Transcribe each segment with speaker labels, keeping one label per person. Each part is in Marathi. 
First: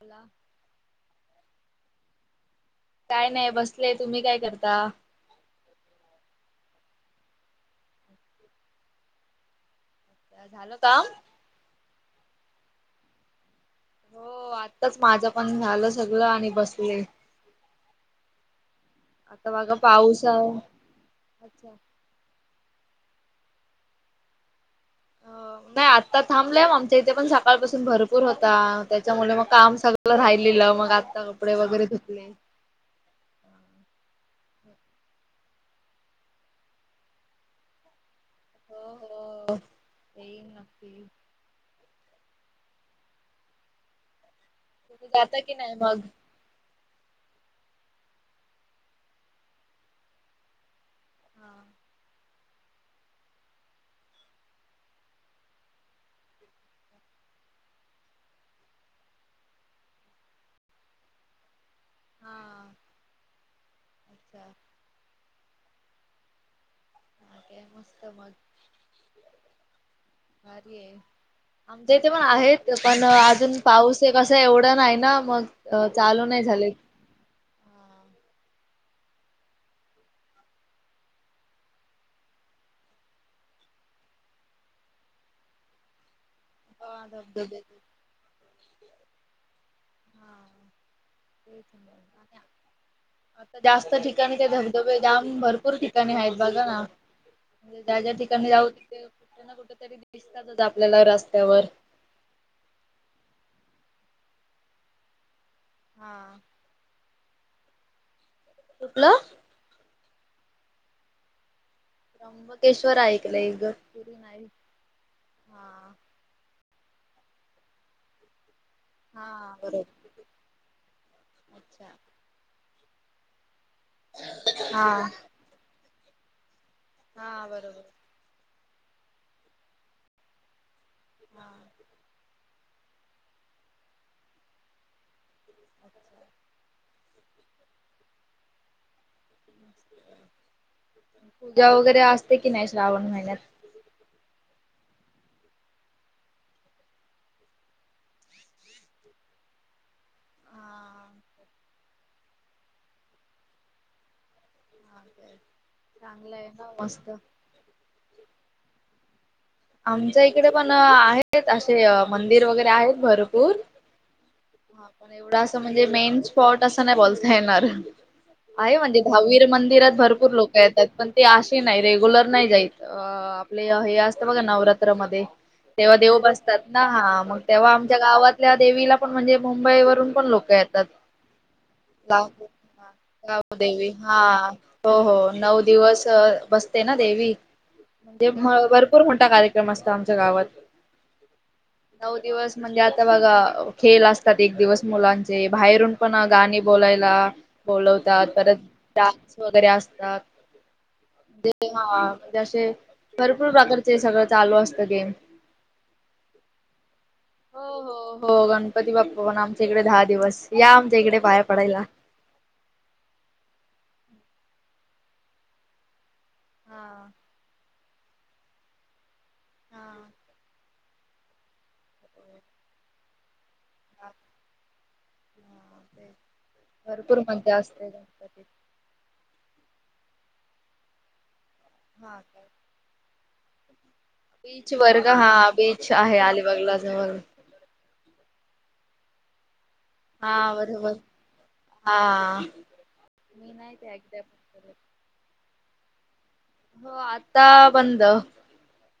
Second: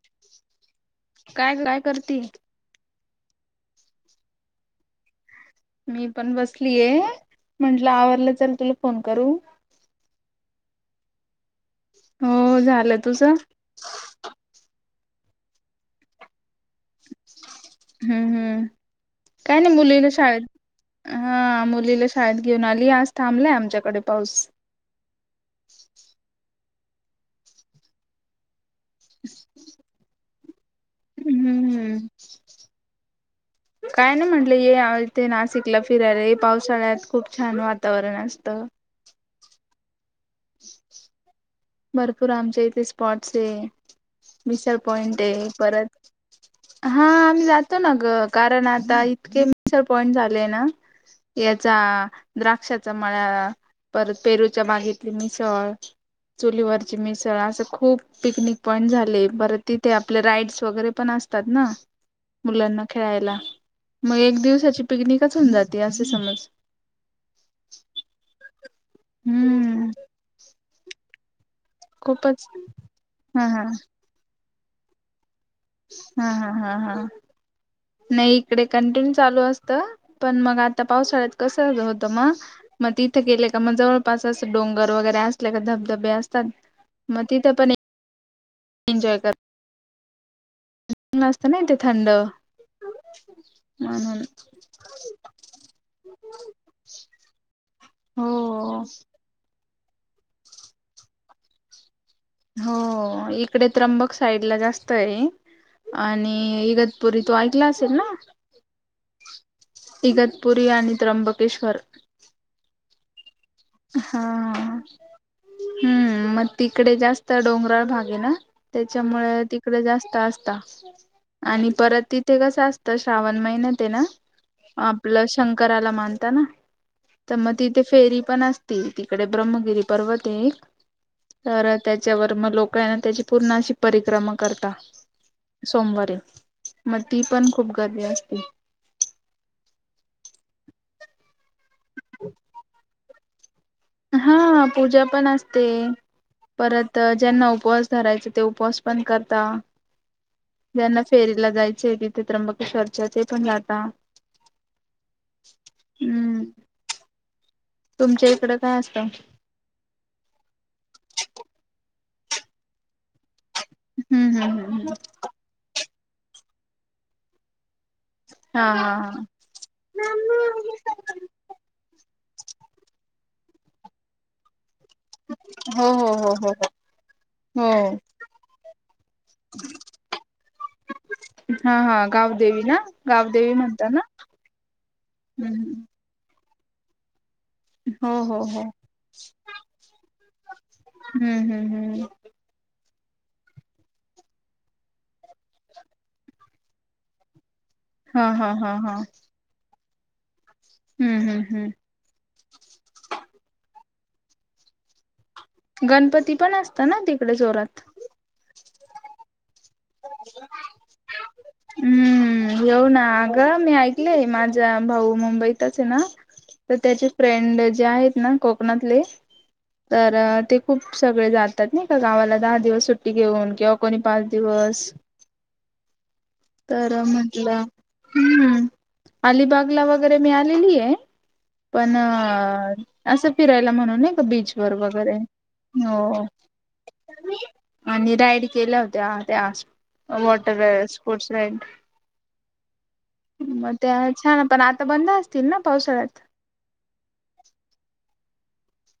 Speaker 1: बला
Speaker 2: काय काय करतील
Speaker 1: काय नाही बसलेय तुम्ही काय करता
Speaker 2: मी पण बसलीय म्हटलं आवरलं चल तुला फोन करू
Speaker 1: झालं का
Speaker 2: हो झालं तुझं
Speaker 1: हो आत्ताच माझं पण झालं सगळ आणि बस
Speaker 2: हम्म हम्म
Speaker 1: आता
Speaker 2: काय नाही
Speaker 1: बघा
Speaker 2: मुलीना
Speaker 1: पाऊस
Speaker 2: शाळेत
Speaker 1: आहे.
Speaker 2: हा
Speaker 1: अच्छा.
Speaker 2: मुलीला शाळेत घेऊन आली आज थांबलाय आमच्याकडे पाऊस
Speaker 1: अ नाही आत्ता थांबलं मग आमच्या इथे पण सकाळपासून भरपूर होता. त्याच्यामुळे मग काम सगळं राहिलेलं मग आत्ता कपडे वगैरे
Speaker 2: हम्म
Speaker 1: धुतले
Speaker 2: [inaudible] काय नाही म्हंटलं ये इथे नाशिकला फिरायला पावसाळ्यात खूप छान वातावरण असतं.
Speaker 1: हो हो येईल नक्की,
Speaker 2: भरपूर आमच्या इथे स्पॉट्स आहे मिसळ
Speaker 1: तुम्ही
Speaker 2: पॉइंट
Speaker 1: जाता
Speaker 2: आहे
Speaker 1: की नाही मग?
Speaker 2: परत हा आम्ही जातो ना ग कारण आता इतके मि्सर पॉइंट झाले ना,
Speaker 1: हा.
Speaker 2: याचा द्राक्षाचा मळा परत पेरूच्या बागी, मिसळ चुलीवरची मिसळ असं खूप पिकनिक पॉईंट झाले पररं तिथे आपले राइड्स वगैरे पण अस ात ना
Speaker 1: हा
Speaker 2: मुलांना खेळायला मग
Speaker 1: अच्छा.
Speaker 2: एक दिवसाची पिकनिकच होऊन जाते असे समज,
Speaker 1: हा मस्त मग
Speaker 2: हम्म
Speaker 1: आमच्या इथे पण
Speaker 2: खूपच
Speaker 1: आहेत पण
Speaker 2: हा
Speaker 1: अजून
Speaker 2: हा
Speaker 1: पाऊस कसं एवढं नाही ना मग चालू
Speaker 2: हा
Speaker 1: नाही
Speaker 2: हा
Speaker 1: झाले.
Speaker 2: हा हा नाही इकडे कंटिन्यू चालू असतं पण मग आता पावसाळ्यात कसं होतं मग मग तिथे गेले का मग जवळपास असं डोंगर वगैरे असले का धबधबे असतात.
Speaker 1: हा
Speaker 2: मती तर
Speaker 1: धबधबे
Speaker 2: पण
Speaker 1: ते.
Speaker 2: एन्जॉय कर असत ना इथे थंड
Speaker 1: आता जास्त
Speaker 2: म्हणून
Speaker 1: ठिकाणी ते धबधबे जाम भरपूर ठिकाणी आहेत बघा ना, म्हणजे ज्या ज्या ठिकाणी जाऊ
Speaker 2: हो
Speaker 1: तिथे कुठे ना कुठ तरी दिसतातच आपल्याला रस्त्यावर
Speaker 2: हो इकडे त्र्यंबक साईड ला जास्त आहे
Speaker 1: हा.
Speaker 2: आणि इग तरी तू ऐकला असेल ना,
Speaker 1: तुकलं
Speaker 2: इगत पुरी आणि आणि त्र्यंबकेश्वर
Speaker 1: त्र्यंबकेश्वर ऐकलं एक ग
Speaker 2: हा ह हम्म मग तिकडे जास्त डोंगराळ भाग आहे ना त्याच्यामुळे
Speaker 1: हा
Speaker 2: तिकडे
Speaker 1: बरोबर.
Speaker 2: जास्त असत आणि
Speaker 1: अच्छा.
Speaker 2: परत त ते कसं असतं श्रावण महिन ते ना
Speaker 1: हा.
Speaker 2: आपलं शंकराला मानता ना, तर
Speaker 1: हा
Speaker 2: मग
Speaker 1: बरोबर
Speaker 2: तिथे फेरी पण असती तिकडे ब्रह्मगिरी पर्वत आहे.
Speaker 1: हा.
Speaker 2: तर त्याच्यावर मग लोक ना त्याची पूर्ण अशी परिक्रमा करता, सोमवारी मग ती पण खूप गर्दी असते.
Speaker 1: पूजा वगैरे असते की नाही श्रावण महिन्यात
Speaker 2: हा पूजा पण असते. परत ज्यांना उपवास धरायचा ते उपवास पण करता, ज्यांना
Speaker 1: हा
Speaker 2: फेरीला जायचं तिथे त्र्यंबक चर्चाचे पण जाता
Speaker 1: चांगलं
Speaker 2: हम्म
Speaker 1: आहे ना मस्त
Speaker 2: तुमच्या इकडं काय असतं.
Speaker 1: आमच्या इकडे पण आहेत असे मंदिर वगैरे आहेत भरपूर
Speaker 2: हम् हम्म
Speaker 1: हा
Speaker 2: हम्म हम्
Speaker 1: पण एवढा असं म्हणजे मेन स्पॉट असं नाही बोलता येणार,
Speaker 2: हा
Speaker 1: आहे
Speaker 2: हा
Speaker 1: म्हणजे
Speaker 2: हा.
Speaker 1: दहावीर मंदिरात भरपूर लोक येतात पण ते नाही रेग्युलर नाही जाय आपले हे असत बघ नवरात्रमध्येध्ये
Speaker 2: हो
Speaker 1: तेव्हा
Speaker 2: हो
Speaker 1: देव
Speaker 2: हो हो
Speaker 1: बसतात ना हा मग
Speaker 2: हो
Speaker 1: तेव्हा
Speaker 2: हो
Speaker 1: आमच्या गावातल्या देवीला पण म्हणजे मुंबई वरून पण लोक येता.
Speaker 2: हा हा गावदेवी ना
Speaker 1: अ
Speaker 2: गावदेवी
Speaker 1: गदेवी
Speaker 2: म्हणता ना?
Speaker 1: हा हो हो नऊ
Speaker 2: हम्म
Speaker 1: दिवस बसते ना देवी
Speaker 2: हो
Speaker 1: म्हणे
Speaker 2: हो हो
Speaker 1: मोठा कार्यक्रम असत आमच्या गावात
Speaker 2: हम्म हम्म हम्म
Speaker 1: नऊ दिवस म्हणजे म्हणजे आता बघा खेल असतात एक दिवस मुलांचे बाहेरून पण गाणी बोलायला
Speaker 2: हा
Speaker 1: बोलवतात
Speaker 2: हा हा हा
Speaker 1: परत वरे
Speaker 2: हम्म हम्म
Speaker 1: असताते
Speaker 2: हम्म
Speaker 1: हा म्हणजे असे भरपूर प्र ते सगळं चालू असतं गेम
Speaker 2: गणपती पण असत ना तिकडे जोरात
Speaker 1: हो हो हो गणपती बाप्पा पण आमच्या इकडे दहा दिवस या आमच्या इकडे पाया पडायला
Speaker 2: हम्म येऊ ना अगं मी ऐकले माझा भाऊ मुंबईतच आहे ना तर त्याचे फ्रेंड जे आहेत ना कोकणातले
Speaker 1: हा
Speaker 2: तर ते खूप सगळे जातात नाही का गावाला दहा दिवस सुट्टी घेऊन किंवा कोणी पाच दिवस
Speaker 1: हा ते
Speaker 2: तर
Speaker 1: भरपूर मज्जा
Speaker 2: म्हटलं
Speaker 1: असते गणपतीत
Speaker 2: हम्म अलिबागला वगैरे मिीळालेली आहे पण
Speaker 1: हा काय
Speaker 2: असं फिरायला म्हणूनय का बीच वर
Speaker 1: वर्ग
Speaker 2: वगैरे
Speaker 1: हा बीच आहे
Speaker 2: हो
Speaker 1: अलिबागला जवळ
Speaker 2: आणि राईड केल्या होत्या त्या
Speaker 1: हा
Speaker 2: वॉटर
Speaker 1: बरोबर
Speaker 2: स्पोर्ट्स
Speaker 1: हा मी नाही
Speaker 2: मग
Speaker 1: ते एकदा
Speaker 2: पण
Speaker 1: केलं.
Speaker 2: आता बंद असतील ना पावसाळ्यात
Speaker 1: हो आता बंद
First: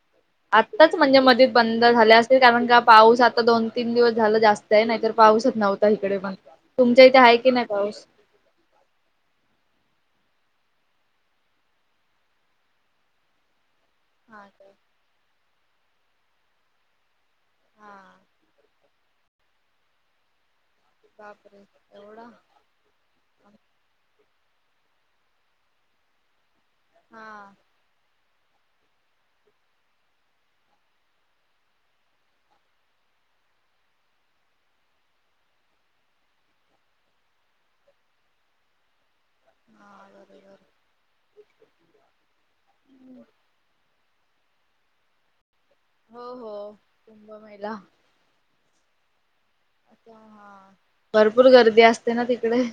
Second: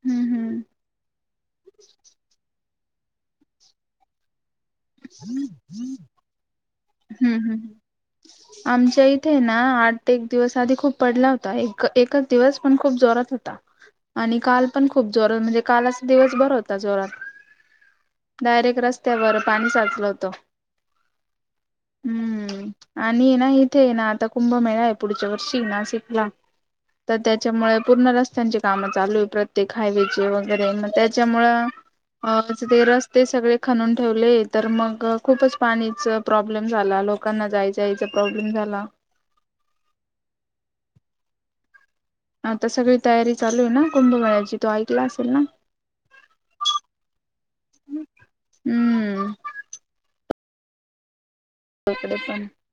Speaker 2: हम्म हम्म
Speaker 1: आताच म्हणजे मध्ये बंद झाले अस कारण का पाऊस आता दोन तीन दिवस झाला जास्त नाहीत तर पाऊसच नव्हता इकडे पण तुमच्या इथे आहे की नाही पाऊस
Speaker 2: ह आमच्या इथे ना आठ ते एक दिवस आधी खूप पडला होता एक एकच दिवस पण खूप जोरात होता [inaudible] आणि
Speaker 1: हा
Speaker 2: काल
Speaker 1: का
Speaker 2: पण खूप जोरात म्हणजे कालचा दिवस बर होता जोरात
Speaker 1: हा
Speaker 2: डायरेक्ट रस्त त्यावर पाणी साचलं होतं
Speaker 1: बापर एवढा
Speaker 2: हम्म आणि ना इथे आहे ना आता कुंभमेळा आहे पुढच्या वर्षी ना सिकला तर
Speaker 1: हा
Speaker 2: त्याच्यामुळे पूर्ण रस्त त्यांची कामं चालू आहे प्रत्येक हायवे चे वगैरे मग त्याच्यामुळ अ ते रस्ते सगळे खणून ठेव ले तर मग खूपच पाणीच प्रॉब्लेम झाला लोकांना जायचयचा प्रॉब्लेम झाला
Speaker 1: हा बर बर
Speaker 2: आता सगळी तयारी चालू आहे ना कुंभमेळची तो ऐकला असेल ना
Speaker 1: हो हो कुंभ मेला
Speaker 2: हम्म
Speaker 1: हा भरपूर गर्दी असते
Speaker 2: इकडे
Speaker 1: ना
Speaker 2: पण
Speaker 1: तिकडे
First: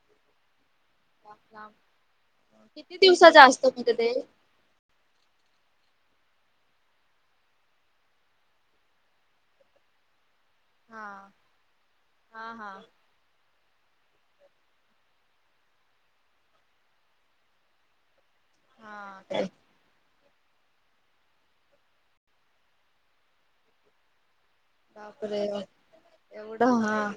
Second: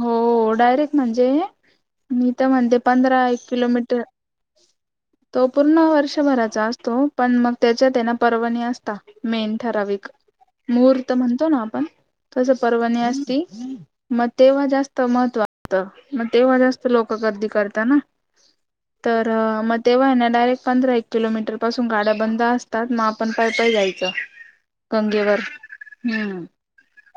Speaker 2: हो डायरेक्ट म्हणजे
Speaker 1: लांब लांब
Speaker 2: मी तर म्हणतेे
Speaker 1: किती
Speaker 2: पंधरा एक
Speaker 1: दिवसाचा असतो मग
Speaker 2: किलोमीटर
Speaker 1: ते?
Speaker 2: तो पूर्ण वर्षभराचा असतो पण मग त्याच्यात ना पर्वाणी असता मेन ठराविक
Speaker 1: हा
Speaker 2: महूर्त म्हणतो ना आपण कस
Speaker 1: हा हा
Speaker 2: पर्वणी असती मग तेव्हा जास्त महत्व असतं मग तेव्हा जास्त लोकं गर्दी करतात ना
Speaker 1: हा
Speaker 2: तर
Speaker 1: काय
Speaker 2: म तेव्हा आहे ना डायरेक्ट पंधरा एक किलोमीटर पासून गाड्या बंद असतात मग पण पाय पय जायचं
Speaker 1: बापरे
Speaker 2: कंगेवरर हम्म
Speaker 1: हा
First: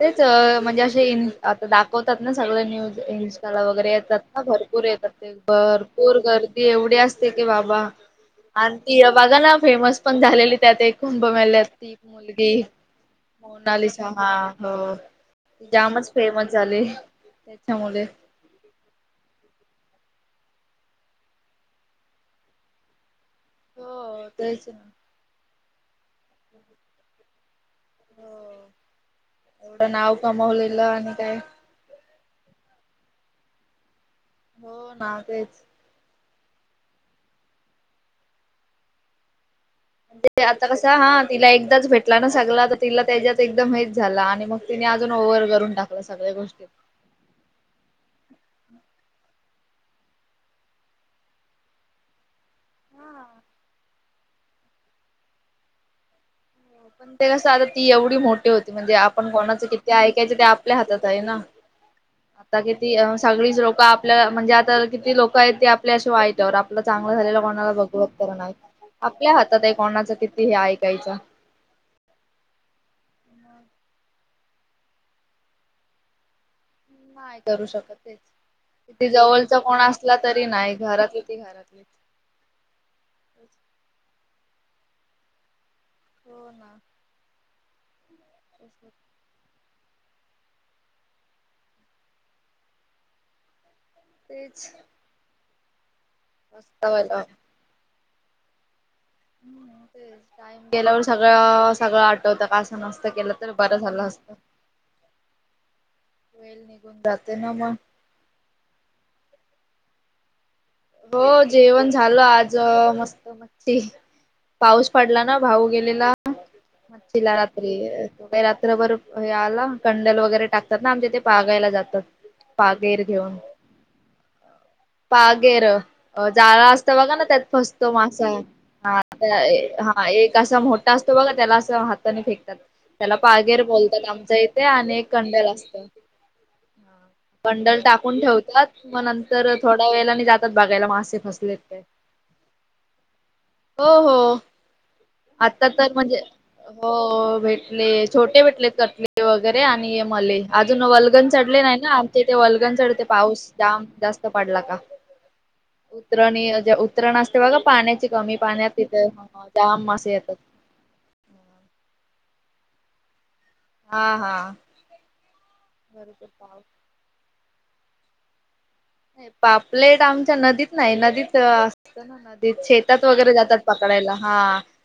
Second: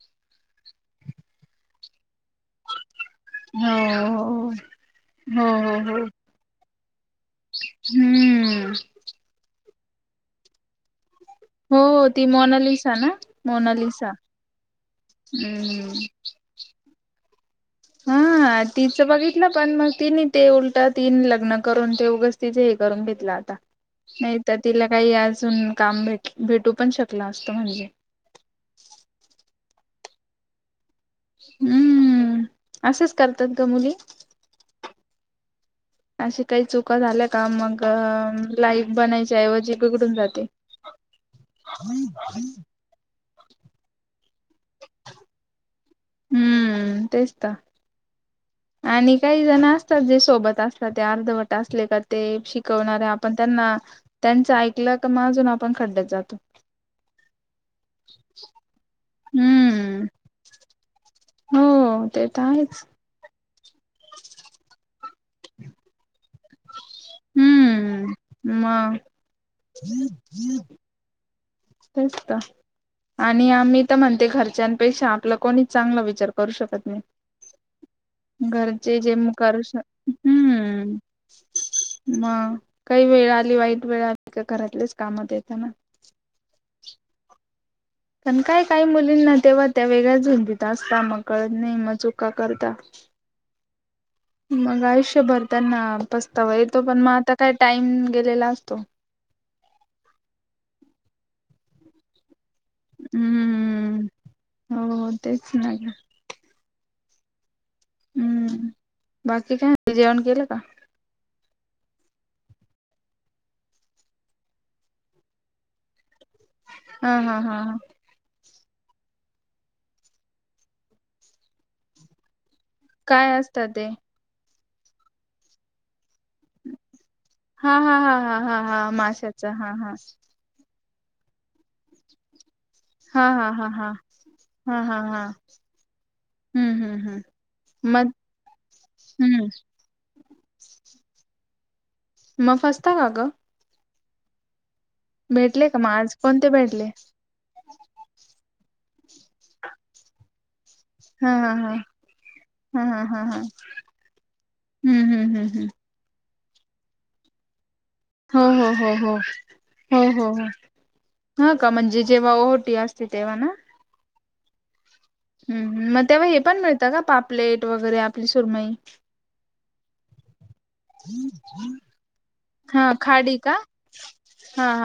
Speaker 1: तेच म्हणजे असे इन आता दाखवतात ना सगळ न्यूज इन वगैरे
Speaker 2: हो
Speaker 1: येतात ना
Speaker 2: हो
Speaker 1: भरपूर येतात ते
Speaker 2: हो हो हो
Speaker 1: भरपूर गर्दी एवढी अस बाबा
Speaker 2: हम्म
Speaker 1: आणि ती बघा ना फेमस पण झालेली त्यात एक कुंभमेल्या तीप
Speaker 2: हो ती
Speaker 1: मुलगी
Speaker 2: मोनालिसा ना
Speaker 1: मोनाली
Speaker 2: मोनालिसा
Speaker 1: सहा हो
Speaker 2: हम्म
Speaker 1: जामच फेमस झाले त्याच्यामुळे
Speaker 2: हा तिचं बघितलं पण मग तिने ते उलट तीन लग्न करून ते उगच तिच हे करून घेतलं आता
Speaker 1: हो
Speaker 2: नाही तर
Speaker 1: तेच
Speaker 2: तिला
Speaker 1: ना
Speaker 2: काही अजून काम भट भेटू पण शकला असतो म्हणजे
Speaker 1: हो एवढं नाव कमावलेलं आणि काय
Speaker 2: हम्म असंच करतात ग मुली
Speaker 1: हो ना तेच
Speaker 2: अशी काही चुका झाल्या का मग लाईट बनायच्याऐवजी
Speaker 1: ते आता कस हा तिला एकदाच भेटला ना सगला तिला त्याच्याच एकदम हेच झाला आणि मग तिने अजून ओव्हर करून टाकला सगळ्या गोष्टी
Speaker 2: हम्म तेच का आणि काही जण असतात जे सोबत असत ते अर्धवट असले का ते शिक शिकवणारे आपण त्यांना त्यांच ऐकलं क मा अजून आपण खड्ड्यात जातो
Speaker 1: पण ते कसं आता ती एवढी मोठे होती म्हणजे आपण कोणाचं किती ऐकायचं ते आपल्या हातात आहे ना
Speaker 2: हम्
Speaker 1: आता किती सगळीच लोक आपल्या म्हणजे आता किती लोक आहेत ते आपल्याशी वाय आपलं चांगलं झालेलं कोणाला बघव
Speaker 2: हम्म
Speaker 1: तर नाही
Speaker 2: मग
Speaker 1: आपल्या हातात आहे कोणाचं किती हे ऐकायचं
Speaker 2: तेस का आणि आम्ही तर म्हणते घरच्यांपेक्षा आपला कोणी चांगला विचार करू शकत नाही
Speaker 1: नाही करू शकतच
Speaker 2: घरचे
Speaker 1: तिथ
Speaker 2: जे
Speaker 1: जवळचा
Speaker 2: करू श
Speaker 1: कोण असला तरी नाही
Speaker 2: हम्म
Speaker 1: घरातली ती घरातली
Speaker 2: मग काही वेळ आली वाईट वेळ आली का घरातलेच कामात येत ना
Speaker 1: हो ना
Speaker 2: पण काय काही मुलींना तेव्हा त्या वेगळ्याच धुंदीत असताात मग कळत नाही मग चुका करता
Speaker 1: तेच
Speaker 2: मग आयुष्यभर त्यांना पस्तावा येतो पण मग
Speaker 1: पस्तावायला
Speaker 2: आता काय टाइम गेलेला असतो
Speaker 1: ते का गेल्यावर सगळं सगळं आठवतं का नसत केलं तर बरं झाला
Speaker 2: हम्म
Speaker 1: असत
Speaker 2: हो तेच नाही
Speaker 1: वेल निघून जाते ना मग
Speaker 2: हम्म बाकी काय जेवण केलं का
Speaker 1: हो जेवण झालं आज मस्त मटी पाऊस पडला ना भाऊ गेलेला
Speaker 2: हा
Speaker 1: मछीला
Speaker 2: हा हा हा
Speaker 1: रात्री रात्रभर आला कंडल वगैरे टाकतात ना आमच्याथे पागायला जातात पागेर
Speaker 2: काय
Speaker 1: घेऊन
Speaker 2: असतं ते
Speaker 1: पागेर जाळा असत बघा ना त्यात
Speaker 2: हा
Speaker 1: फस्तो
Speaker 2: हा हा
Speaker 1: मासा
Speaker 2: हा
Speaker 1: हा
Speaker 2: माशाच
Speaker 1: हा एक कसा मोठा असतो बघा त्याला असं हाताने फेकतात त्याला
Speaker 2: हा हा
Speaker 1: पागेर
Speaker 2: हा हा
Speaker 1: बोलतात आमच्या इथे
Speaker 2: हा
Speaker 1: आणि
Speaker 2: हा
Speaker 1: एक
Speaker 2: हा
Speaker 1: कंड्याल असतं
Speaker 2: हम्म हम्म हम्म
Speaker 1: बंडल
Speaker 2: मग
Speaker 1: टाकून ठेवतात मग
Speaker 2: हम्म
Speaker 1: नंतर थोड ड वेळेला जातात बघायला मासे फसलेत काय.
Speaker 2: मग फस्ता का कां
Speaker 1: हो हो आता
Speaker 2: भेटले का मग
Speaker 1: तर
Speaker 2: आज
Speaker 1: म्हणजे
Speaker 2: कोणते भेटले
Speaker 1: हो भेट ले छोटे भेटलेत कटले वगैरे आणि मले अजून वलगन
Speaker 2: हा हा
Speaker 1: चढले
Speaker 2: हा
Speaker 1: नाही ना आम तेथे वल्गन
Speaker 2: हा हा
Speaker 1: चढते
Speaker 2: हा हा
Speaker 1: पाऊस जाम जास्त पडला का
Speaker 2: हम्म हम्म हम्म हम्म
Speaker 1: उतरणी ज उतरण असते बघा पाण्याची कमी
Speaker 2: हो
Speaker 1: पाण्यात
Speaker 2: हो हो
Speaker 1: तिथे
Speaker 2: हो
Speaker 1: जाम मसे येतात
Speaker 2: ह का म्हणजे जेव्हा ओहटी असते तेव्हा ना.
Speaker 1: हा हा
Speaker 2: हम् मग तेव्हा
Speaker 1: भरपूर
Speaker 2: हे पण
Speaker 1: पाव
Speaker 2: मिळतं का पापलेट वगैरे आपली सुरमई
Speaker 1: पापलेट आमच्या नदीत नाही नदीत असत ना नदीत
Speaker 2: हा
Speaker 1: शेतात वगैरे
Speaker 2: खाडी का
Speaker 1: जातात पकडायला हा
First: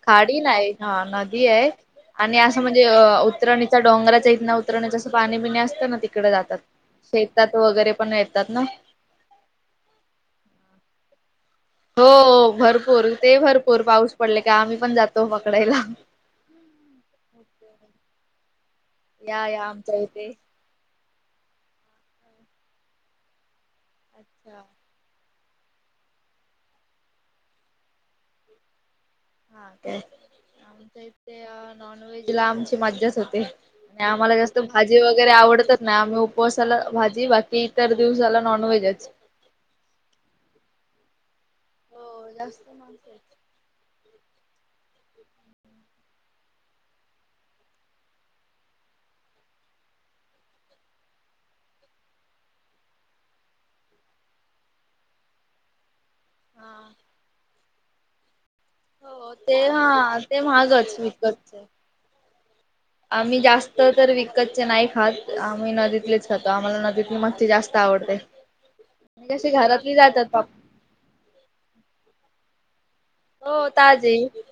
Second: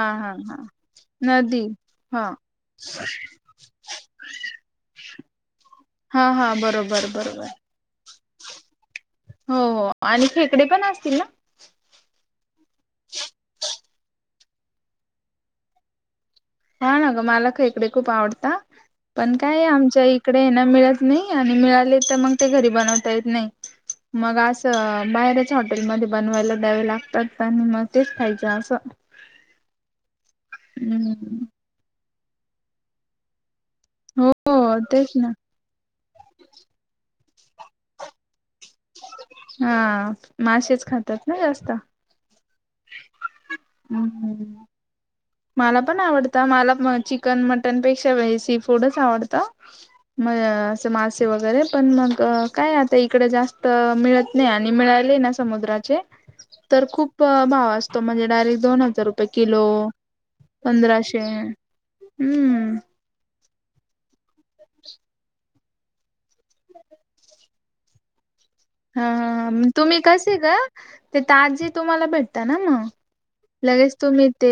Speaker 1: खाडी नाही हा नदी आहे
Speaker 2: हा
Speaker 1: आणि असं म्हणजे अ उतरणीच्या डंगराच्या इतना उतरण्याच असं पाणी पिणी असतं ना
Speaker 2: हा
Speaker 1: तिकडे
Speaker 2: हा
Speaker 1: जातात
Speaker 2: बरोबर बरोबर
Speaker 1: शेतात वगैरे पण येतात ना
Speaker 2: हो आणि खेकडे पण असतील ना
Speaker 1: हो भरपूर ते भरपूर पाऊस पडले का आम्ही पण जातो पकडायला
Speaker 2: हा ना ग मला ख इकडे खूप आवडत पण
Speaker 1: या
Speaker 2: काय
Speaker 1: या
Speaker 2: आमच्या
Speaker 1: इथे
Speaker 2: इकडे ना मिळत नाही आणि मिळाले तर मग घरी बनता येत नाही मग अस
Speaker 1: अच्छा.
Speaker 2: बाहेर हॉटेल मध्ये बनवायला द्यावे लागतात आणि मग तेच खायचं असं
Speaker 1: हा तेय आमच्या
Speaker 2: हम्म
Speaker 1: इथे नॉन व्हेज ला आमची मज्जाच होती
Speaker 2: हो
Speaker 1: आम्हाला जास्त
Speaker 2: हो,
Speaker 1: भाजी
Speaker 2: तेच ना
Speaker 1: वगैरे आवडतच ना य आम्ही उपवासाला भाजी बाकी इतर दिवसाला न. य
Speaker 2: हा मासेच खातात ना जास्त
Speaker 1: हो जास्त माणसच
Speaker 2: हम् हम् मला पण आवडत मला चिकन मटनपेक्षा सी फूडच आवडतं. मग असे मासे वगैरे पण मग काय आता इकडे जास्त मिळत. नाही आणि मिळाले ना समुद्राचे तर
Speaker 1: हा
Speaker 2: खूप भाव असतो म्हणजे डायरेक्ट दोन हजार रुपये
Speaker 1: हो ते
Speaker 2: किलो
Speaker 1: हा ते महागच
Speaker 2: पंधराशे
Speaker 1: विकतच
Speaker 2: हम्म
Speaker 1: आम्ही जास्त तर विकतचे नाही खात आमही नदीतलीच खातो आम्हाला नदीतली मस्ती जास्त आवडते
Speaker 2: हा
Speaker 1: आणि कशी घरातली
Speaker 2: तुम्ही
Speaker 1: जातात
Speaker 2: कसे
Speaker 1: पाप
Speaker 2: ग ते ताजी तुम्हाला भेटता ना मग
Speaker 1: हो
Speaker 2: लगेच
Speaker 1: ताजे
Speaker 2: तुम्ही ते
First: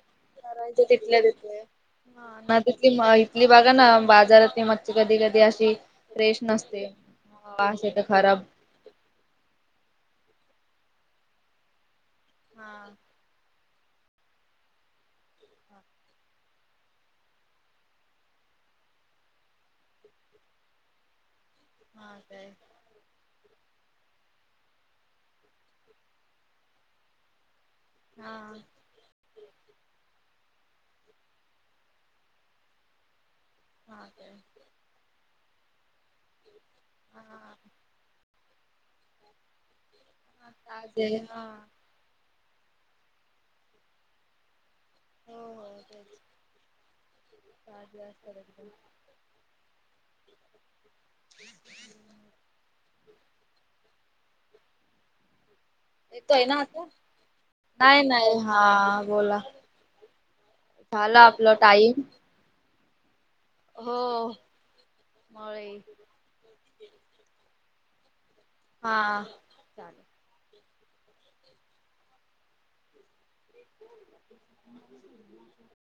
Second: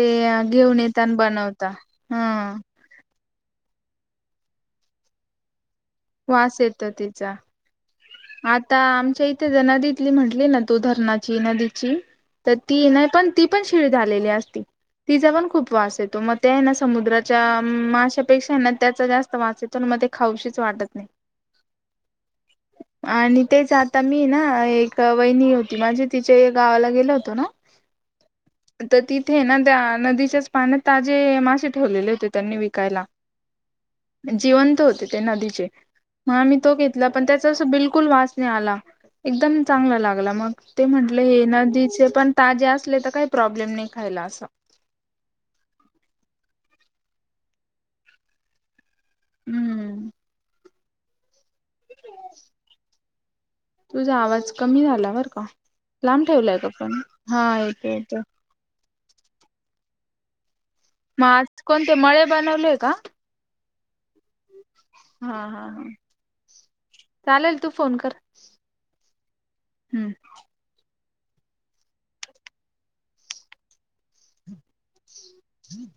Speaker 2: घेऊन येता आणि
Speaker 1: तिथल्या तिथे.
Speaker 2: बनवता
Speaker 1: हा ना
Speaker 2: हम
Speaker 1: इथली बाघा ना बाजारात मचछ कधी कधी अशी फ्रेश
Speaker 2: वास
Speaker 1: नसते
Speaker 2: येतो तिचा
Speaker 1: असे तर खराब
Speaker 2: आता आमच्या इथे ज नदीतली म्हंटली ना तू धरणाची नदीची तर
Speaker 1: हा
Speaker 2: ती नाही पण ती पण शिळ झा आलेली असती तिचा पण खूप वास येतो मग ते आहे ना समुद्राच्या माशापेक्षा आहे ना त्याचा जास्त वास येतो प मध्ये खाऊशीच वाटत नाही
Speaker 1: हा काय
Speaker 2: आणि तेच आता मी ना एक वहिनी होती माझी तिच्या गावाला गेलो होतो ना
Speaker 1: हा
Speaker 2: तर तिथे ना त्या नदीच्याच पाण्यात ताजे मासे ठेवलेले होते त्यांनी विकायला
Speaker 1: हा काय
Speaker 2: जिवंत होते ते नदीचे मग आम्ही तो घेतला पण त्यात
Speaker 1: हा.
Speaker 2: तस बिलकुल वाच आला एकदम चांगला लागला
Speaker 1: हा
Speaker 2: मग ते
Speaker 1: ताजे
Speaker 2: म्हंटलं हे
Speaker 1: हा
Speaker 2: नदीचे पण ताजे असले तर काही प्रॉब्लेम नाही खायला असं
Speaker 1: हो हो तेच पा जास्त एकद
Speaker 2: हम्म
Speaker 1: ह.
Speaker 2: हा. तुझा आवाज कमी झाला बर का लांब
Speaker 1: येतोय ना
Speaker 2: ठेवलाय का
Speaker 1: आता
Speaker 2: पण हा येतो
Speaker 1: नाही
Speaker 2: येतो.
Speaker 1: नाही हा बोला. झाला
Speaker 2: मग
Speaker 1: आपलं
Speaker 2: आज कोणते
Speaker 1: टाईम
Speaker 2: मळे बनवलोय का.
Speaker 1: हो.
Speaker 2: हा हा
Speaker 1: मळे
Speaker 2: हा चालेल तू फोन कर.
Speaker 1: हा चालेल.
Speaker 2: हम्म.
Speaker 1: ह.
Speaker 2: हम्म.